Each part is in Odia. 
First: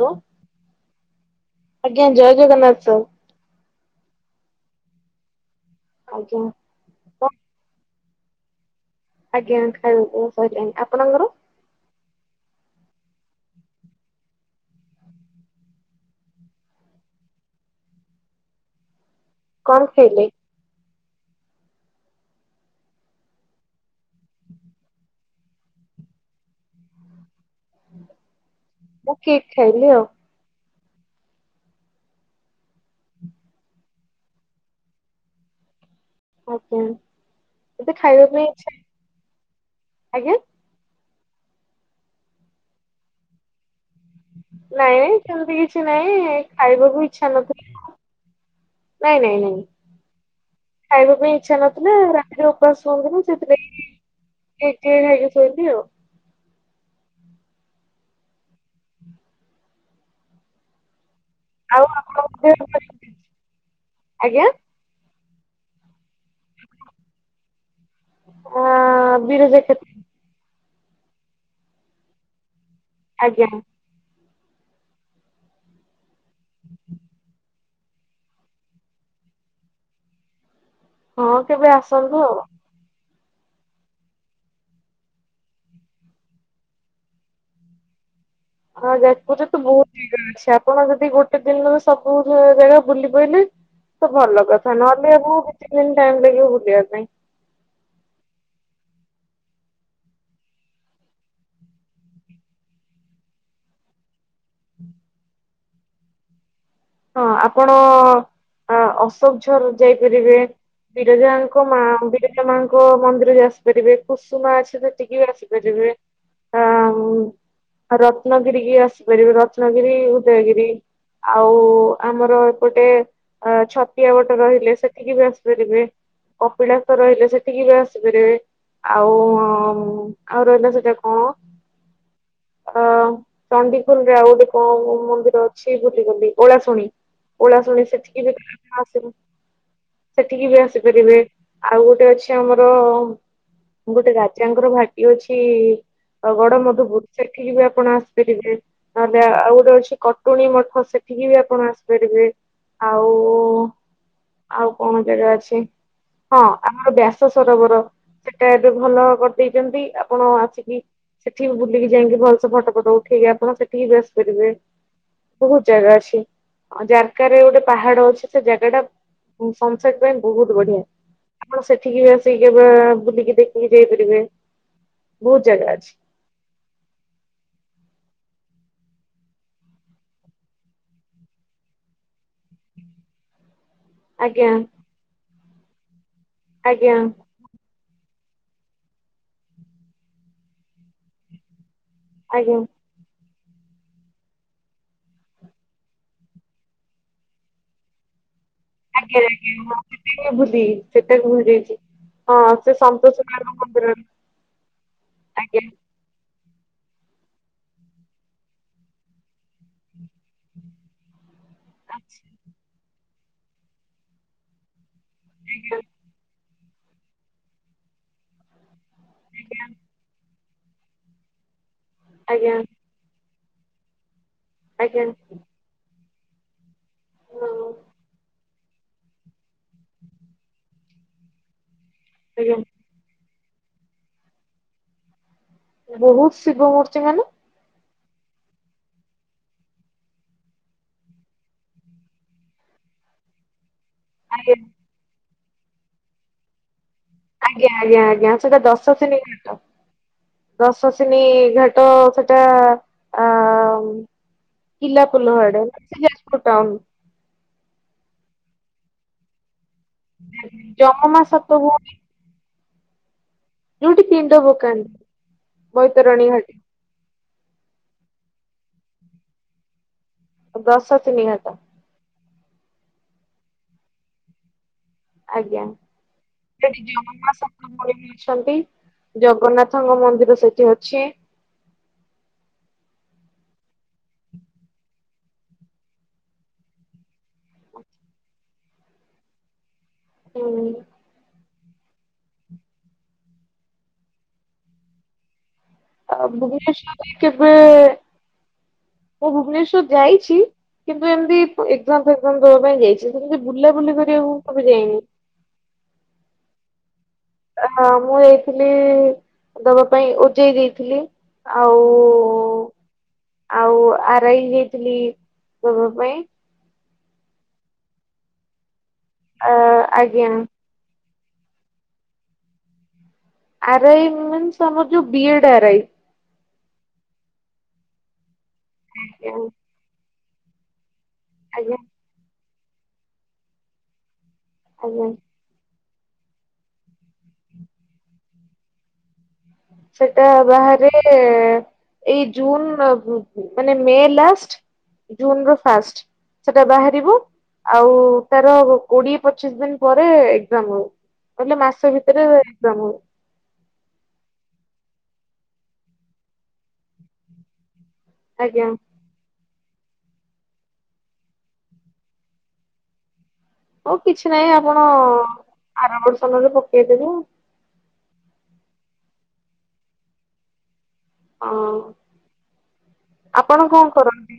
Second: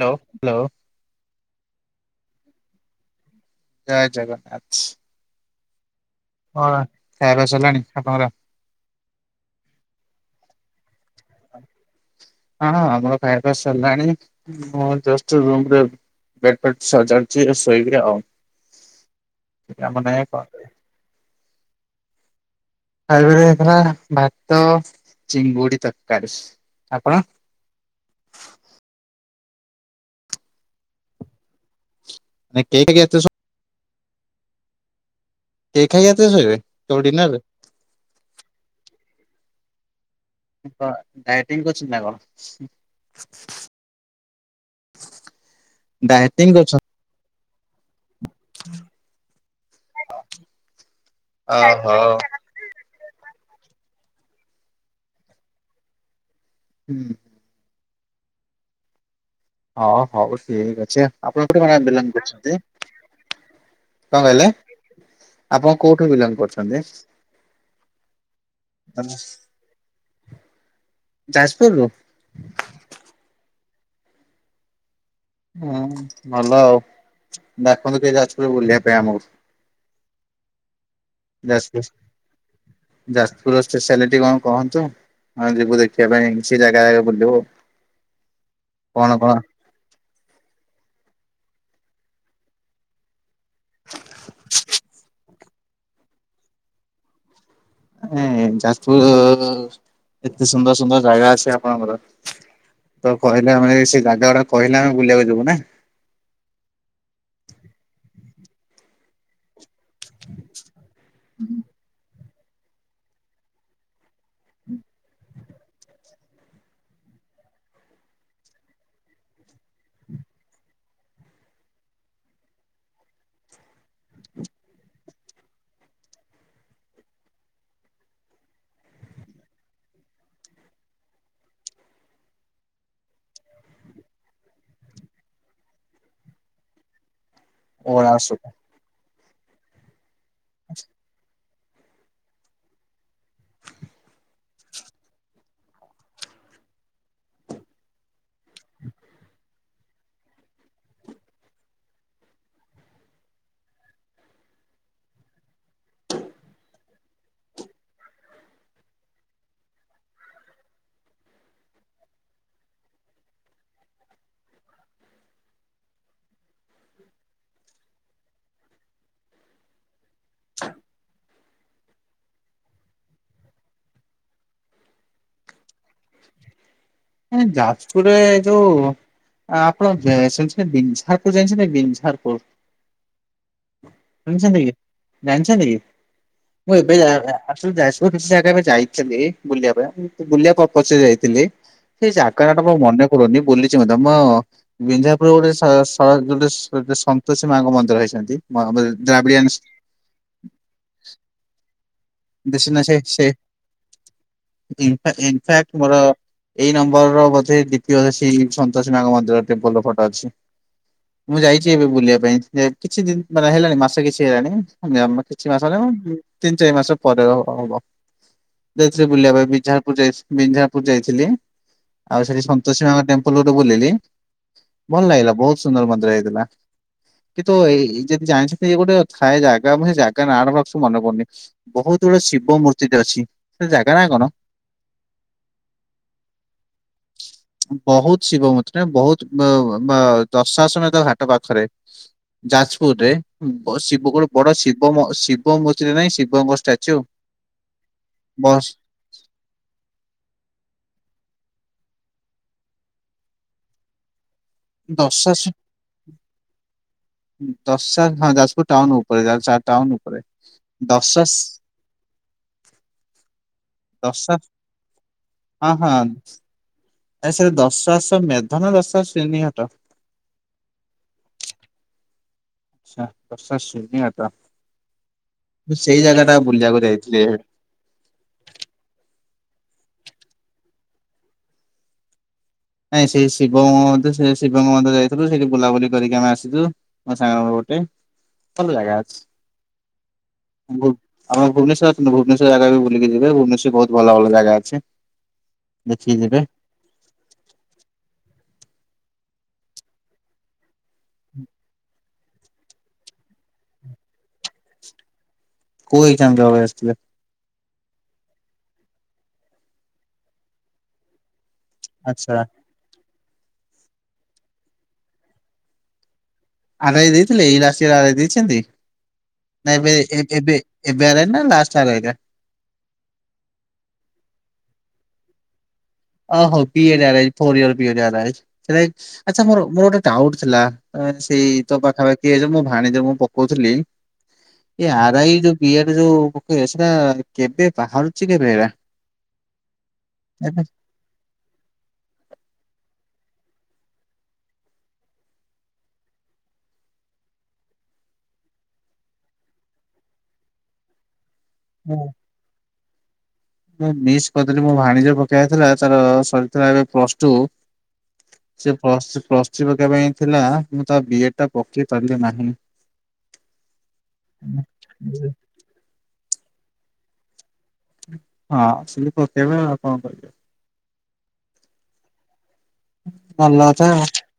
Hello hello. ଆଜ୍ଞା ଜୟ ଜଗନ୍ନାଥ ସାର। ଜୟ ଜଗନ୍ନାଥ। ଆଜ୍ଞା। ହଁ ହଁ ଖାଇବା ସରିଲାଣି ଆପଣଙ୍କର? ଆଜ୍ଞା ଖାଇବା ପିଇବା ସରିଲାଣି, ଆପଣଙ୍କର? ହଁ ହଁ ଆମର ଖାଇବା ପିଆ ସରଲାଣି। ମୁଁ ଜଷ୍ଟ ରୁମ ରେ ବେଡ଼୍ ଫେଟ ସଜାଡ଼ିଚି ଶୋଇବି ଆଉ। କଣ ଆମ ଖାଇଲେ? ନାୟକ ଖାଇବାରେ ହେଇଥିଲା ଭାତ ଚିଙ୍ଗୁଡି ତରକାରୀ। ଆପଣ? ମୁଁ କେକ୍ ଖାଇଲି ଆଉ। ନାଇ କେକ୍ ଏତେସ କେକ୍ ଖାଇ ରାତିରେ ଶୋଇବେ ତ ଡିିନର ରେ। ଏତେ ଖାଇବାପାଇଁ ଇଛା ଆଜ୍ଞା? କଣ ଡାଏଟିଂ କରିଛନ୍ତି ନା କଣ? ନାଇଁ ନାଇଁ ସେମିତି କିଛି ନାଇଁ ଡାଏଟିଂ କରୁଛନ୍ତି ଖାଇବାକୁ ଇଛା ନଥିଲା। ନାଇଁ ନାଇଁ ନାଇଁ ଖାଇବା ପାଇଁ ଇଛା ଓହୋ। ନଥିଲା ରାତିରେ ଉ ଉପାସ ହେଇଥିଲାନା ସେଥିପାଇଁ ତ ଖାଇନି ଆଉ। ହୁଁ। ହଁ ହଉ ଠିକ ଅଛି ଆଉ। ଆପଣ ଗଟେ ମେ ଆଉ ବିଲନ ଆପଣଙ୍କ ଦେହ କରଛନ୍ତି ଭଲ ଅଛି? କଣ ଆଜ୍ଞା କହିଲେ? ଆପଣ କୋଉଠୁ ବିଲଙ୍ଗ କରୁଛନ୍ତି? ଆ ବିରଜା କ୍ଷେତ୍ର ଯାଜପୁରରୁୁ? ଆଜ୍ଞା। ହୁଁ ଭଲ ଆଉ ଡାକନ୍ତୁ ଟିକେ ଯାଜପୁର ବୁଲିଆ ପାଇଁ ଆମକୁ। ହଁ କେବେ ଆସନ୍ତୁ ଆଉ। ଯାସ୍ପୁର୍ ଯାସ୍ ପୁର ର ଷ୍ଟେସାଲିଟି କଣ କହନ୍ତୁ। ଆମେ ଯିବୁ ଦେଖିଆ ପାଇଁ ସେ ଜାଗା ଆଡେ ବୁଲିବୁ ଆଉ। ହଁ ଯାଜପୁରରେ ତ ବହୁତ୍ ଜାଗା ଅଛି ଆପଣ ଯଦି ଗୋଟେ ଦିନରେ ସବୁ ଜାଗା ବୁଲି ପାଇଲେ ତ ଭଲ କଥା ନହେଲେ ଆପଣଙ୍କୁ କିଛି ଦିନି ଟାଇମ୍ ଲାଗିବ ବୁଲିଆ ପାଇଁ। ମାନେ ଯାଜ୍ପୁର ରେ ଏତେ ସୁନ୍ଦର ସୁନ୍ଦର ଜାଗା ଅଛି ଆପଣଙ୍କର। ତ କହିଲେ ମାନେ ସେ ଜାଗା ଗୁଡାକ କହିଲେ ଆମେ ବୁଲିଆକୁ ଯିବୁ ନା। ହଁ ଆପଣ ହଁ ଅପ୍ କେନ୍ଦୁଝର୍ ଯାଇପାରିବେ ବିରଜାଙ୍କ ମା ମନ୍ଦିର ମାଙ୍କ ମନ୍ଦିର ବି ଆସିପାରିବେ କୁସୁମା ଅଛି ସେଠିକି ବି ଆସିପାରିବେ। ହଁ ମୁଁ ରତ୍ନଗିରି କି ଆସିପାରିବେ ରତ୍ନଗିରି ଉଦୟଗିରି। ଆଉ ଆମର ଏପଟେ ଅ ଛତିଆ ଗୋଟେ ରହିଲେ ସେଠିକି ବି ଆସିପାରିବେ। କପିଳାସ ରହିଲେ ସେଠିକି ବି ଆସିପାରିବେ। ଆଉ ଆଉ ରହିଲା ସେଟା କଣ? ଅ ଚଣ୍ଡିଖୋଲ ରେ ଆଉ ଗୋଟେ କଣ ମନ୍ଦିର ଅଛି ଭୁଲିଗଲି ଓଳାଶ୍ ଶୁଣି ଓଳାଶୁଣି ସେଠିକି ବି ସମସ୍ତଙ୍କୁ ସେଠିକି ବି ଆସିପାରିବେ ଆଉ ଗୋଟେ ଅଛି ଆମର ଗୋଟେ ରାଜାଙ୍କର ଭାଟି ଅଛି। ଆଉ ଗଡ ମଧୁପୁର୍ ସେଠିକି ବି ଆପଣ ଆସିପାରିବେ। ନହେଲେ ଆଉ ଗୋଟେ ଅଛି କଟୁଣୀ ମଠ ସେଠିକି ବି ଆସ୍ ଆପଣ ଆସିପାରିବେ ଆଉ ଆଉ କଣ ଜାଗା ଅଛି। ହଁ ବ୍ୟାସ ସଦୋବର। ସେଟା ଏବେ ଭଲ କରିଦେଇଚନ୍ତି ଆପଣ ଆସିକି ସେଠି ବି ବୁଲିକି ଯାଇକି ବହୁତ୍ ଫଟ ଫଟ ଉଠେଇକି ଆପଣ ସେଠିକି ବି ଆସିପାରିବେ। ବହୁ ଜାଗା ଅଛି। ଜାଗାରେ ଗୋଟେ ପାହାଡ ଅଛି ସେ ଜାଗା ଟା ସଂନ୍ସେଟ୍ ପାଇଁ ବହୁତ୍ ବଢିଆ। ଆପଣ ସେଠିକି ବି ଆସିକି କେବେ ବୁଲିକି ଦେଖିକି ଯାଇପାରିବେ ବହୁତ୍ ଜାଗା ଅଛି। ଉଁ ଯାଜ୍ ପୁରରେ ଯୋଉ ଆପଣ [unintelligible] ସେଟା ବିଝାର୍ପୁର୍। ଆଜ୍ଞା ଶୁଣିଛନ୍ତି କି ଜାଣିଛନ୍ତି କି ମୁଁ ଆଜ୍ଞା ଏବେ ଯା ଆସେ ଯାଏ। ମୁଁ କିଛି ଜାଗା ଏବେ ଯାଇଥିଲି ବୁଲିଆ ପାଇଁ ବୁଲିଆ ପ୍ରପୋଚରେ ଯାଇଥିଲି। ସେ ଜାଗାର ଆଜ୍ଞା ଟା ମୋ ମନେ ପଡୁନି ବୁଲିଚି ମଧ୍ୟ ମୁ ବିଂଝାପୁର ରେ ଗୋଟେ ସ ଗୋଟେୋ ସନ୍ତୋଷୀ ମାଙ୍କ ମନ୍ଦିର ହେଇସନ୍ତି। ଆଜ୍ଞା ଆଞା। ସେ [inaudible] ସେଟାକୁ ଭୁଲି ଯାଇଚି। ବେସି ନାଇଁ ସେ ସେ ଇନ୍ ଇନ୍ ଆଜ୍ଞା ଫ୍ୟାକ୍ସ ମୋର- ଏଇ ନମ୍ବର ର ବୋଧେ [unintelligible] ସନ୍ତୋଷି ମାଙ୍କ ମନ୍ଦିର ରେ। ଏତେ ଭଲ ଫଟୋ ଅଛି ମୁଁ ଯାଇଚି ଏବେ ବୁଲିଆ ଆଚ୍ଛା, ପାଇଁ କିଛି ଦିନ୍ ମାନେ ହେଲାଣି ମାସେ କିଛି ହେଲାଣି ଆମ କିଛି ମାସ ଆଜ୍ଞା ହେଲାଣି ତିନି ଚାରି ମାସ ପରେ ହବ ଯାଇଥିଲି ବୁଲିଆ ପାଇଁ ବିଝାର୍ ପୁର୍ ବିଞ୍ଜା ର ପୁର ଯାଇଥିଲି। ଆଉ ସେଠି ଆଜ୍ଞା ସନ୍ତୋଷୀ ମାଙ୍କ ଟେମ୍ପୁଲ୍ ଗୋଟେ ବୁଲିଲି ଆଜ୍ଞା ଭଲ ଲାଗିଲା ବହୁତ ସୁନ୍ଦର ମନ୍ଦିର ହେଇଥିଲା। କିନ୍ତୁ ହଁ ଏଇ ଯଦି ଜାଣିଚନ୍ତି ଗୋଟେ ଥାଏ ଜାଗା ଏବଂ ଜାଗା ନା ଭଲ୍ସେ ମନେ ପଡୁନି। ବହୁତ ଗୁଡେ ଶିବ ଆଜ୍ଞା ମୂର୍ତ୍ତି ଟେ ଅଛି ସେ ଜାଗା ନାଁ କଣ? ବହୁତ୍ ଶିବ ମୂର୍ତ୍ତି ମାନେ ବହୁତ୍ ଶିବ ମୂର୍ତ୍ତି ବହୁତ ବ ବ ଦଶା ସମୟ ତା ଘାଟ ପାଖରେ। ଯାଜ୍ପୁର ରେ। ଉଁ ବଶ୍ ଶିବ କଣ ବଡ ଆଜ୍ଞା ଶିବ ମ ଶିବ ମୂର୍ତ୍ତିଟେ ନାହିଁ ଶିବଙ୍କ ଷ୍ଟ୍ୟାଚୁ। ଆଜ୍ଞା-ଆଜ୍ଞା-ଆଜ୍ଞା ସେଇଟା ଦଶସିନି ଘାଟ। ଦଶସିିନି-ଇ-ଇ ଘାଟ ସେଟା-ଆ-ଆ ଆଁ କିଲା ଦଶା ପୋଲ ଆଡେ ସେ ଯାଜପୁର ଟାଉନ। ଦଶା ଘା ହଁ ଯାଜପୁର ଟାଉନ ଉପରେ ଆଚ୍ଛା ଟାଉନ ଉପ୍ ଉପରେ, ଯମମା ଦଶାଶ୍ ସାତ ଭଉଣୀ ଯୋଉଠି ପିଣ୍ଡ ଦଶାଶ୍ ପକାନ୍ତି ହଁ -ହଁ। ବୈତରଣୀ ଘାଟି ଆ ସେ ଦଶାଶ୍ୱମେଧ ନା ଦଶାସିନି ଘାଟ? ଦଶାସିନି‌ ଘାଟ। ଆଚ୍ଛା ଦଶାସିନି ଘାଟ, ଆଜ୍ଞା। ମୁଁ ସେଇ ଜାଗାଟା ସେଠି ବୁଲିବାକୁ ଯାଇଥିଲି ଏବେ। [inaudible] ଅଛନ୍ତି ଜଗନ୍ନାଥଙ୍କ ମନ୍ଦିର ସେଠି ଅଛି। ନାଇଁ ସେ ଶିବଙ୍କ ମନ୍ଦିର ସେ ଶିବଙ୍କ ମନ୍ଦିର ଯାଇଥିଲୁ ସେଇଠି ବୁଲାବୁଲି କରିକି ଆମେ ଆସିଛୁ। ମୋ ସାଙ୍ଗ ଗୋଟେ, ଭଲ ଜାଗା ଅଛି ହୁଁ [unintelligible] ଆମର ଭୁବନେଶ୍ଵର ଆସନ୍ତୁ ଭୁବନେଶ୍ୱର ଜାଗା ବି ବୁଲିକି ଯିବେ, ଭୁବନେଶ୍ୱରରେ ବହୁତ ଭଲ ଭଲ ଜାଗା ଅଛି। ଦେଖିକି ଆ ଯିବେ ଭୁବନେଶ୍ୱରରେ କେବେ-ଏ-ଏ, ମୁଁ ଭୁବନେଶ୍ଵର ଯାଇଛି। କିନ୍ତୁ ଏମିତି ଏକ୍ଜାମ୍ ଫେକ୍ଜାମ୍ ଦେବା ପାଇଁ ଯାଇଛି, ଏମିତି ବୁଲାବୁଲି କରିବାକୁ କେବେ ଯାଇନି। କୋଉ ଏକ୍ଜାମ୍ ଦେବାକୁ ଆସିଥିଲେ? ଅ-ଅ-ଅ ମୁଁ ଯାଇଥିଲି-ଇ-ଇ ଦବା ପାଇଁ ଓଜେଇ ଦେଇଥିଲି ଆଉ ଆଚ୍ଛା। ଆଉ ଆରାଇ ଯାଇଥିଲି-ଇ-ଇ ଦବା ପାଇଁ। ଆରାଇ ଦେଇଥିଲେ ଏଇ ରାସିର ଆରାଇ ଦେଇଛନ୍ତି ଆ ନା ଏବେ ଆଜ୍ଞା ଏ-ଏବେ ଏବେ ଆରାଇ ନା ଲାଷ୍ଟ୍ ଆରାଇ ଟା? ଆରାଇ ମିନ୍ସ ଆମର ଯୋଉ ବିଏଡ୍ ଆରାଇ। ଓ ହୋ ପିଏଡ୍ ଆରାଇ‌ ଫୋର୍‌ ଇୟର୍ ବିଏଡ୍ ଆରାଇ, [unintelligible] ଆଜ୍ଞା ଆଛା ମୋର-ମୋର ଗୋଟେ ଡାଉଟ୍ ଥିଲା ସେଇ ତ ଆଜ୍ଞା ପାଖାପାଖି ଏ ଯୋଉ ମୋ ଭାଣେଜୀର ମୁଁ ପକଉଥିଲି ଏଇ ଆଜ୍ଞା। ଆରାଇ ଯୋଉ ବିଏଡ ଯୋଉ ପକେଇବେ ସେରା କେବେ ବାହାରୁଛି କେବେ ହେରା? ସେଟା ବାହାରେ ଏ-ଏ-ଏ ଏଇ ଜୁନ୍ ମାନେ ମେ ଲାଷ୍ଟ୍ ଜୁନର ଫାଷ୍ଟ ସେଟା ବାହାରିବ। ଆଉ-ଉ ତାର କୋଡିଏ ପଚିଶ ଦିନ ପରେ ଏକ୍ଜାମ ହେବ। ନହେଲେ ମାସେ ମୁଁ ଭିତରେ ଏକ୍ଜାମ୍ ହେବ। ମୁଁ ମିସ୍ କରିଦେଲି ମୋ ଭାଣିଜୀର ପକେଇବାର ଥିଲା ତାର ସରିଥିଲା ଏବେ ପ୍ଲସ ଟୁ। ଆଜ୍ଞା ସେ ପ୍ଲସ୍-ପ୍ଲସ୍ ଥ୍ରୀ ପକେଇବା ପାଇଁ ଥିଲା ମୁଁ ତା ବିଏଡଟା ପକେଇ ପାରିଲି ନାହିଁ। ହଉ କିଛି ନାହିଁ ଆପଣ-ଅ-ଅ ଆରବର୍ଷ ନହେଲେ ପକେଇ ଦେବେ ଆଉ। ହଁ ସେମିତି ପକେଇବି ଆଉ କଣ କରିବା। ହଁ ଭଲ ଆପଣ କଥା କଣ କରନ୍ତି?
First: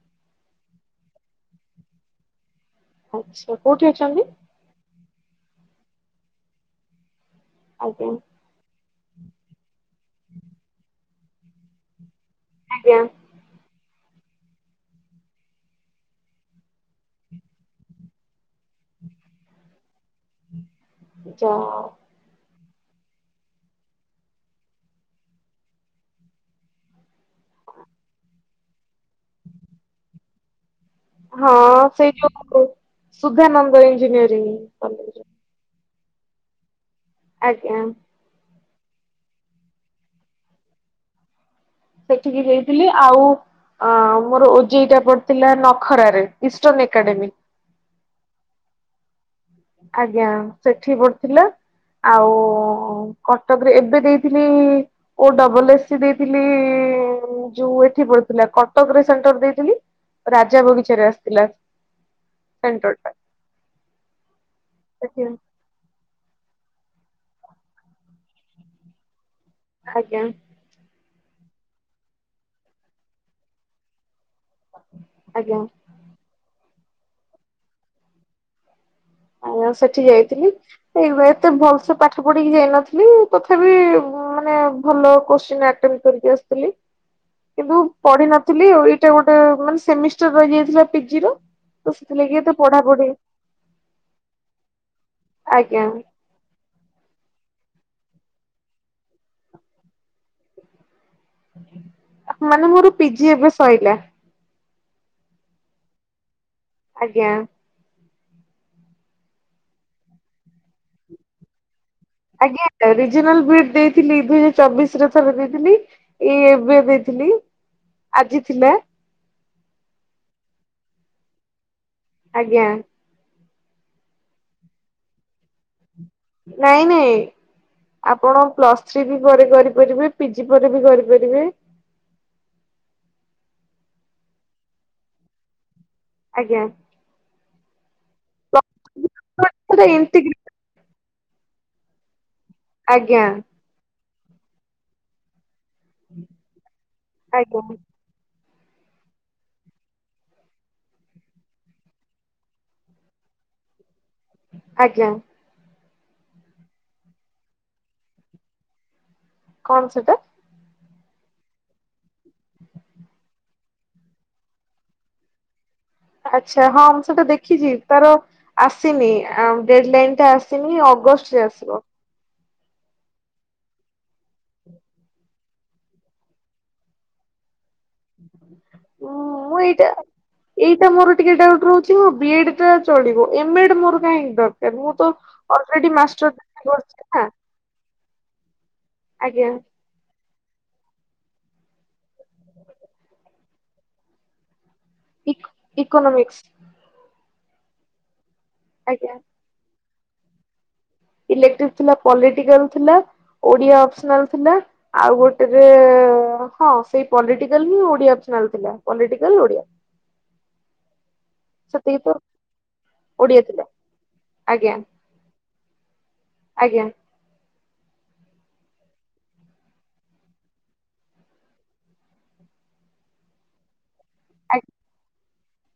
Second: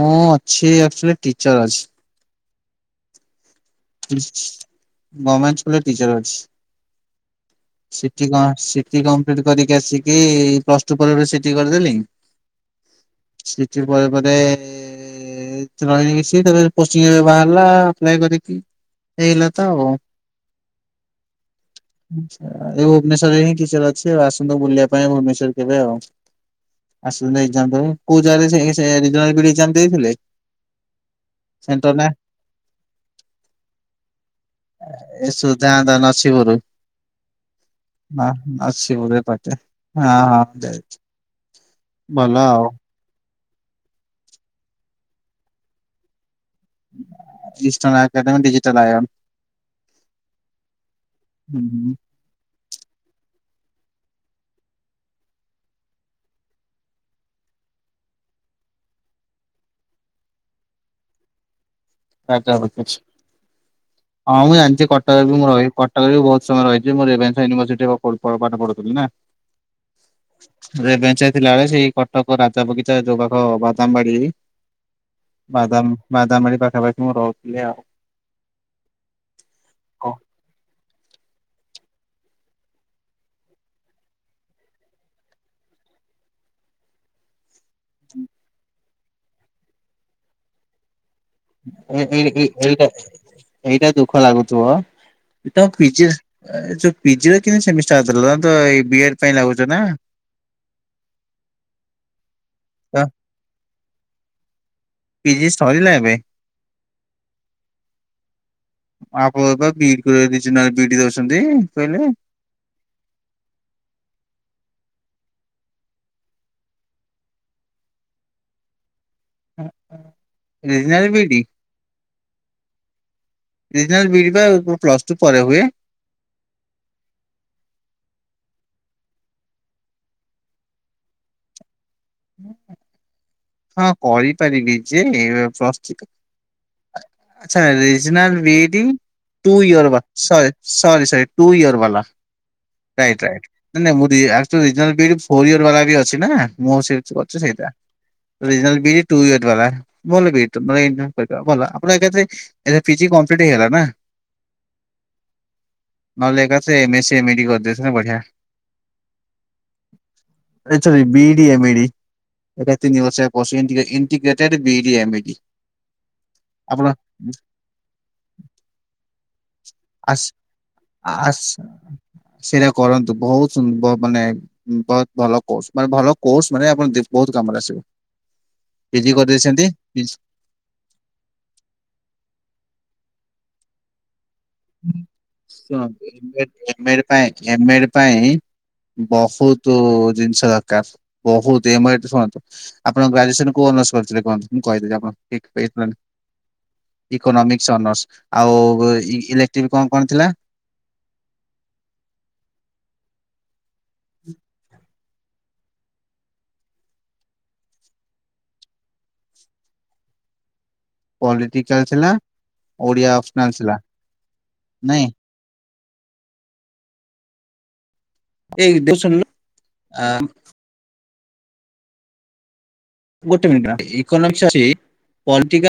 ମୁଁ ଅଛି ଆକ୍ଚୁଆଲି ଟିଚର୍ ଅଛି। ଆଚ୍ଛ୍ ହୁଁ ଗମେଣ୍ଟ ସ୍କୁଲରେ ଟିଚର୍ ଅଛି ଆଜ୍ଞା ସିଟି କମ୍ପ୍ ସି ଟି କମ୍ପ୍ଲିଟ କରିକି ଆସିକି-ଇ-ଇ ପ୍ଲସ ଟୁ ପରେ ସିଟି କରିଦେଲି। ଆଜ୍ଞା। ସିଟି ପରେ ପରେ ଏ-ଏ-ଏ [unintelligible] ତାପରେ ପୋଷ୍ଟିଙ୍ଗ୍ ବାହାରିଲା ଆପ୍ଲାଏ କରିକି ହେଇଗଲା ତ ଆଉ କଣ। ଯାଆ ଆଛା ଏ ଭୁବନେଶ୍ଵରେ ହିଁ ଟିଚର୍ ଅଛି ଆଉ ଆସନ୍ତୁ ବୁଲିବା ପାଇଁ ଭୁବନେଶ୍ଵର କେବେ ଆଉ। ଆସାନ୍ତ କୋଉ ଜାଗାରେ ଦେଇଥିଲେ [inaudible] ହଁ ସେଣ୍ଟର ନା ସେଇ ଯଉ ସୁଧାନନ୍ଦ ଇଞ୍ଜିନିୟରି। ଏୁ ଯାଦ ନଛିିବରୁ [unintelligible] ଆଜ୍ଞା। ହ ଆଛି ବେ ପାଟେ ହଁ ହଁ ଯାଇ [unintelligible] ଭଲ ସେଠିକି ଆଉ ଯାଇଥିଲି। ଆଉ ଆ ମୋର ଓଜେଇଟା ପଡିଥିଲା ନଖରାରେ ଇଷ୍ଟର୍ଣ୍ଣ ଏକାଡେମୀ। ଇଷ୍ଟର୍ଣ୍ଣ ଆକାଡେମୀ ଡିଜିଟାଲଆଇଆମ୍। ଆଜ୍ଞା ସେଠି ପଡଥିଲା ହୁଁ ହୁଁ। ଆଉ। କଟକରେ ଏବେ ଦେଇଥିଲି। ଓ ଡବଲ ଏସ୍ ସି ଦେଇଥିଲି ଯୋଉ ଏଠି ପଡଥିଲା କଟକରେ ସେଣ୍ଟର ଦେଇଥିଲି। ରାଜା ବଗିଚାରେ ଆସିଥିଲା। ରାଜା ସେଣ୍ଟର ବଗିଚା ଟା ହଁ ମୁଁ ଜାଣିଛି କଟକରେ ଆଜ୍ଞା ବି ମୁଁ ରହି କ। କଟକରେ ବି ବହୁତ୍ ସମୟ ରହିଛି ମୁଁ ରେଭେନ୍ସା ୟୁନିଭରସିଟି ରୁ ପଢୁ ପ ପାଠ ପଢୁଥିଲି ନା। ଆଜ୍ଞା। ରେଭେନ୍ସାରେ ଥିଲା ବେଳେ ସେଇ କଟକ ରାଜା ବଗିଚା ଯୋଉ ପାଖ ବାଦାମ ବାଡି। ଆଜ୍ଞା। ବାଦାମ-ବାଦାମା ବାଡି ପାଖାପାଖି ମୁଁ ରହୁଥିଲି ଆଉ। ଆଜ୍ଞ ସେଠି ଆଉ। ଯାଇଥିଲି ଏଇବା ଏତେ ଭଲସେ ପାଠ ପଢିକି ଯାଇନଥିଲି ତଥାପି। ଉମ ମାନେ ଭଲ କ୍ୱୋଶ୍ଚିନ୍ ଅଟେଣ୍ଡ କରିକି ଆସିଥିଲି। କିନ୍ତୁ ପଢିିନଥିଲି ଆଉଏଇଟା ଗୋଟେ ମାନେ ସେମିଷ୍ଟାର ରହିଯାଇଥିଲା ପିଜି ର। ଏ ତ ଏଇ ସେଥିଲାଗି ଏଇ ଏତେ ଏଇଟା ପଢା ପଢି। ଏଇଟା ଦୁଃଖ ଲାଗୁଥୁବ ତ ଆଜ୍ଞା ପିଜି ସ। ଏ ଯୋଉ ପିଜିରେକେମିତି ସେମିଷ୍ଟାର ଥିଲା ଏଇ ବିଆର ପାଇଁ ଲାଗୁଥିଲା ନା। ଆଜ୍ଞା। ମାନେ ମୋର ତ ପିଜି ଏବେ ସଇଲା। ପିଜି ସରିଲା ଏବେ। ଆଜ୍ଞା। ଆପଣ ବା [unintelligible] ବି ଇଡି ଦଉଛନ୍ତି କହିଲେ ଆଜ୍ଞା ରିଜିନାଲ ବି ଡ୍ ଦେଇଥିଲି ଦୁଇ ହଜାର ଚବିଶରେ ଥରେ ଦେଇଥିଲି। ଏଇ ଏବେ ଦେଇଥିଲି ଆଜି ଥିଲା। Regional B ED. ଆଜ୍ଞା। ରିଜନାଲ ବି ଇଡି ପା ପ୍ଲସ୍ ଟୁ ପରେ ହୁଏ। ନାଇଁ ନାଇଁ। ଆପଣ ପ୍ଲସ୍ ଥ୍ରୀ ବି ପରେ କରିପାରିବେ ପିଜି ପରେ ବି କରିପାରିବେ। ହଁ କରିପାରିବି ଯେ ପ୍ଲସ ଥ୍ରୀ। ଆଜ୍ଞା। ଆଚ୍ଛା regional B Ed two year ବା sorry. Sorry sorry two year ବାଲା ରାଇଟ୍ ଆଜ୍ଞା ରାଇଟ୍। ନାଇଁ ନାଇଁ regional B Ed four year ବାଲା ବି ଅଛି ନା ମୁଁ [unintelligible] ଆଜ୍ଞା ସେଇଟା regional B Ed two year ବାଲା ଭଲ ବି ଇଡ ଟା ଭଲ ଆପଣ ଏକାଥରେ। ଏବେ ପିଜି କମ୍ପ୍ଲିଟ୍ ହେଇଗଲା ନା। ଆଜ୍ଞା। ନହଲେ ଏଗାଥରେ M A C M A D କରିଦେଇଥିଲେ ବଢ଼ିଆ। କଣ ସେଟା? ଏଥେରେ B D M E D. ଏଟା ତିନି ବର୍ଷିଆ course. ଇଣ୍ଟିଗ୍ରେ integrated B E D M E D ଆଛା ହଁ ଆପଣ ମୁଁ ସେଟା ଦେଖିଛି। ତାର ଆସିନି ଆଁ ଡେଡ ଲାଇନ୍ ଟା ଆସ ଆସିନି, ଆସ ଅଗଷ୍ଟରେ ଆସିବ। ସେଇଟା କରନ୍ତୁ। ବହୁତ ସୁନ ବ ମାନେ ବହୁତ ଭଲ କୋର୍ସ ମାନେ ଭଲ କୋର୍ସ ମାନେ ଆପଣ ଦେ ବହୁତ କାମରେ ଆସିବ। ପିଜି ମୁଁ କରିଦେଇଛନ୍ତି? ଏଇଟା ପିଜ୍ ଏଇଟା ମୋର ଟିକେ ଡାଉଟ୍ ରହୁଛି। ମୋ ବି ଏଡ ଟା ଚଳିବ ଏମ ଏଡ ମୋର କାହିଁକ ଡର ଶୁଣନ୍ତୁ। ଏମ ଏଡ, ଏମ ଏଡ କରିଛି ନା ପାଇଁ, ଏମ ଏଡ ପାଇଁ ଆଜ୍ଞା ବହୁତୁ ଜିନିଷ ଦରକାର। ବହୁତ ଏମ ଏଡ ଶୁଣନ୍ତୁ। ଆପଣ ଗ୍ରାଜୁଏସନ କୋଉ ଅନର୍ସ କରିଥିଲେ କୁହନ୍ତୁ। ମୁଁ କହିଦେବି ଆପଣଙ୍କୁ। ଇକ big paper. Economics economics honours. ଆଜ୍ଞା ଷ୍ଟିମ୍‌ କଣ କଣ ଥିଲା? ଇଲେଟ୍ରିକ୍ ଥିଲା, ପଲିଟିକାଲ ଥିଲା। ଓଡିଆ ଅପସନାଲ ଥିଲା। ଆଉ ଗୋଟେରେ, ହଁ ସେଇ ପଲିଟିକାଲ ହିଁ ଓଡିଆ ଅପସନାଲ ଥିଲା। Political Odia optional. ପଲିଟିକାଲ ସେତିକି ଥିଲା, ତ ଓଡ଼ିଆ ଅପସନାଲ ଥିଲା ଆଜ୍ଞା ନାଇଁ? ଆଜ୍ଞା। ଏଇ ଟିକେ ଶୁଣଲୁ। ଆ ଗୋଟେ ମିନିଟ ରହ। ଇକୋନୋମିକ୍ସ ଅଛି। ପଲଟିକାଲ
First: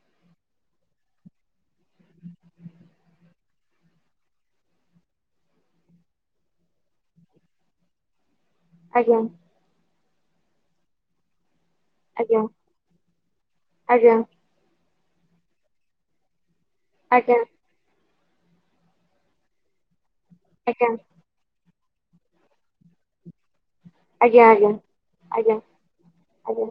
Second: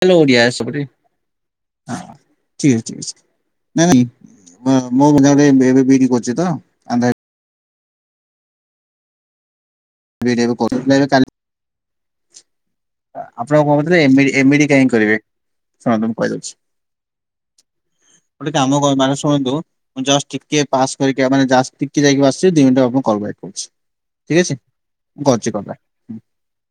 [unintelligible] ଓଡିଆ ସେପଟେ ଠିକ୍ ଅଛି, ଠିକ ଅଛି। ନାଇଁ, ମୋ ଜଣେ [inaudible] ବି ଏଡ କରୁଛି ତ ଆନ୍ଧ୍ରାରେ। ଆଜ୍ଞା। [inaudible] ଆଜ୍ଞା। ଆପଣ କଣ କହୁଥିଲେ? ଆଜ୍ଞା ଏମ ଇତି, ଏମ ଇତି କାହିଁ କରିବେ? ଶୁଣନ୍ତୁ ମୁଁ କହିଦଉଛି ଆଜ୍ଞା। ଗୋଟେ କାମ କରନ୍ତୁ ମାଡମ ଶୁଣନ୍ତୁ, ମୁ ଜଷ୍ଟ ଟିକେ ଆଜ୍ଞା ପାସ୍ କରିକି ଆ ମାନେ ଜଷ୍ଟ ଟିକେ ଯାଇକି ମୁଁ ଆସୁଛି। ଦୁଇିମିନିଟ ପରେ କଲ୍ ବ୍ୟାକ୍ କରୁଛି ଠିକ୍ ଆଜ୍ଞା ଆଜ୍ଞା ଅଛି। ଆଜ୍ଞା ମୁଁ କରୁଛି ଆଜ୍ଞା କଲ ବ୍ୟାକ। ଆଜ୍ଞା।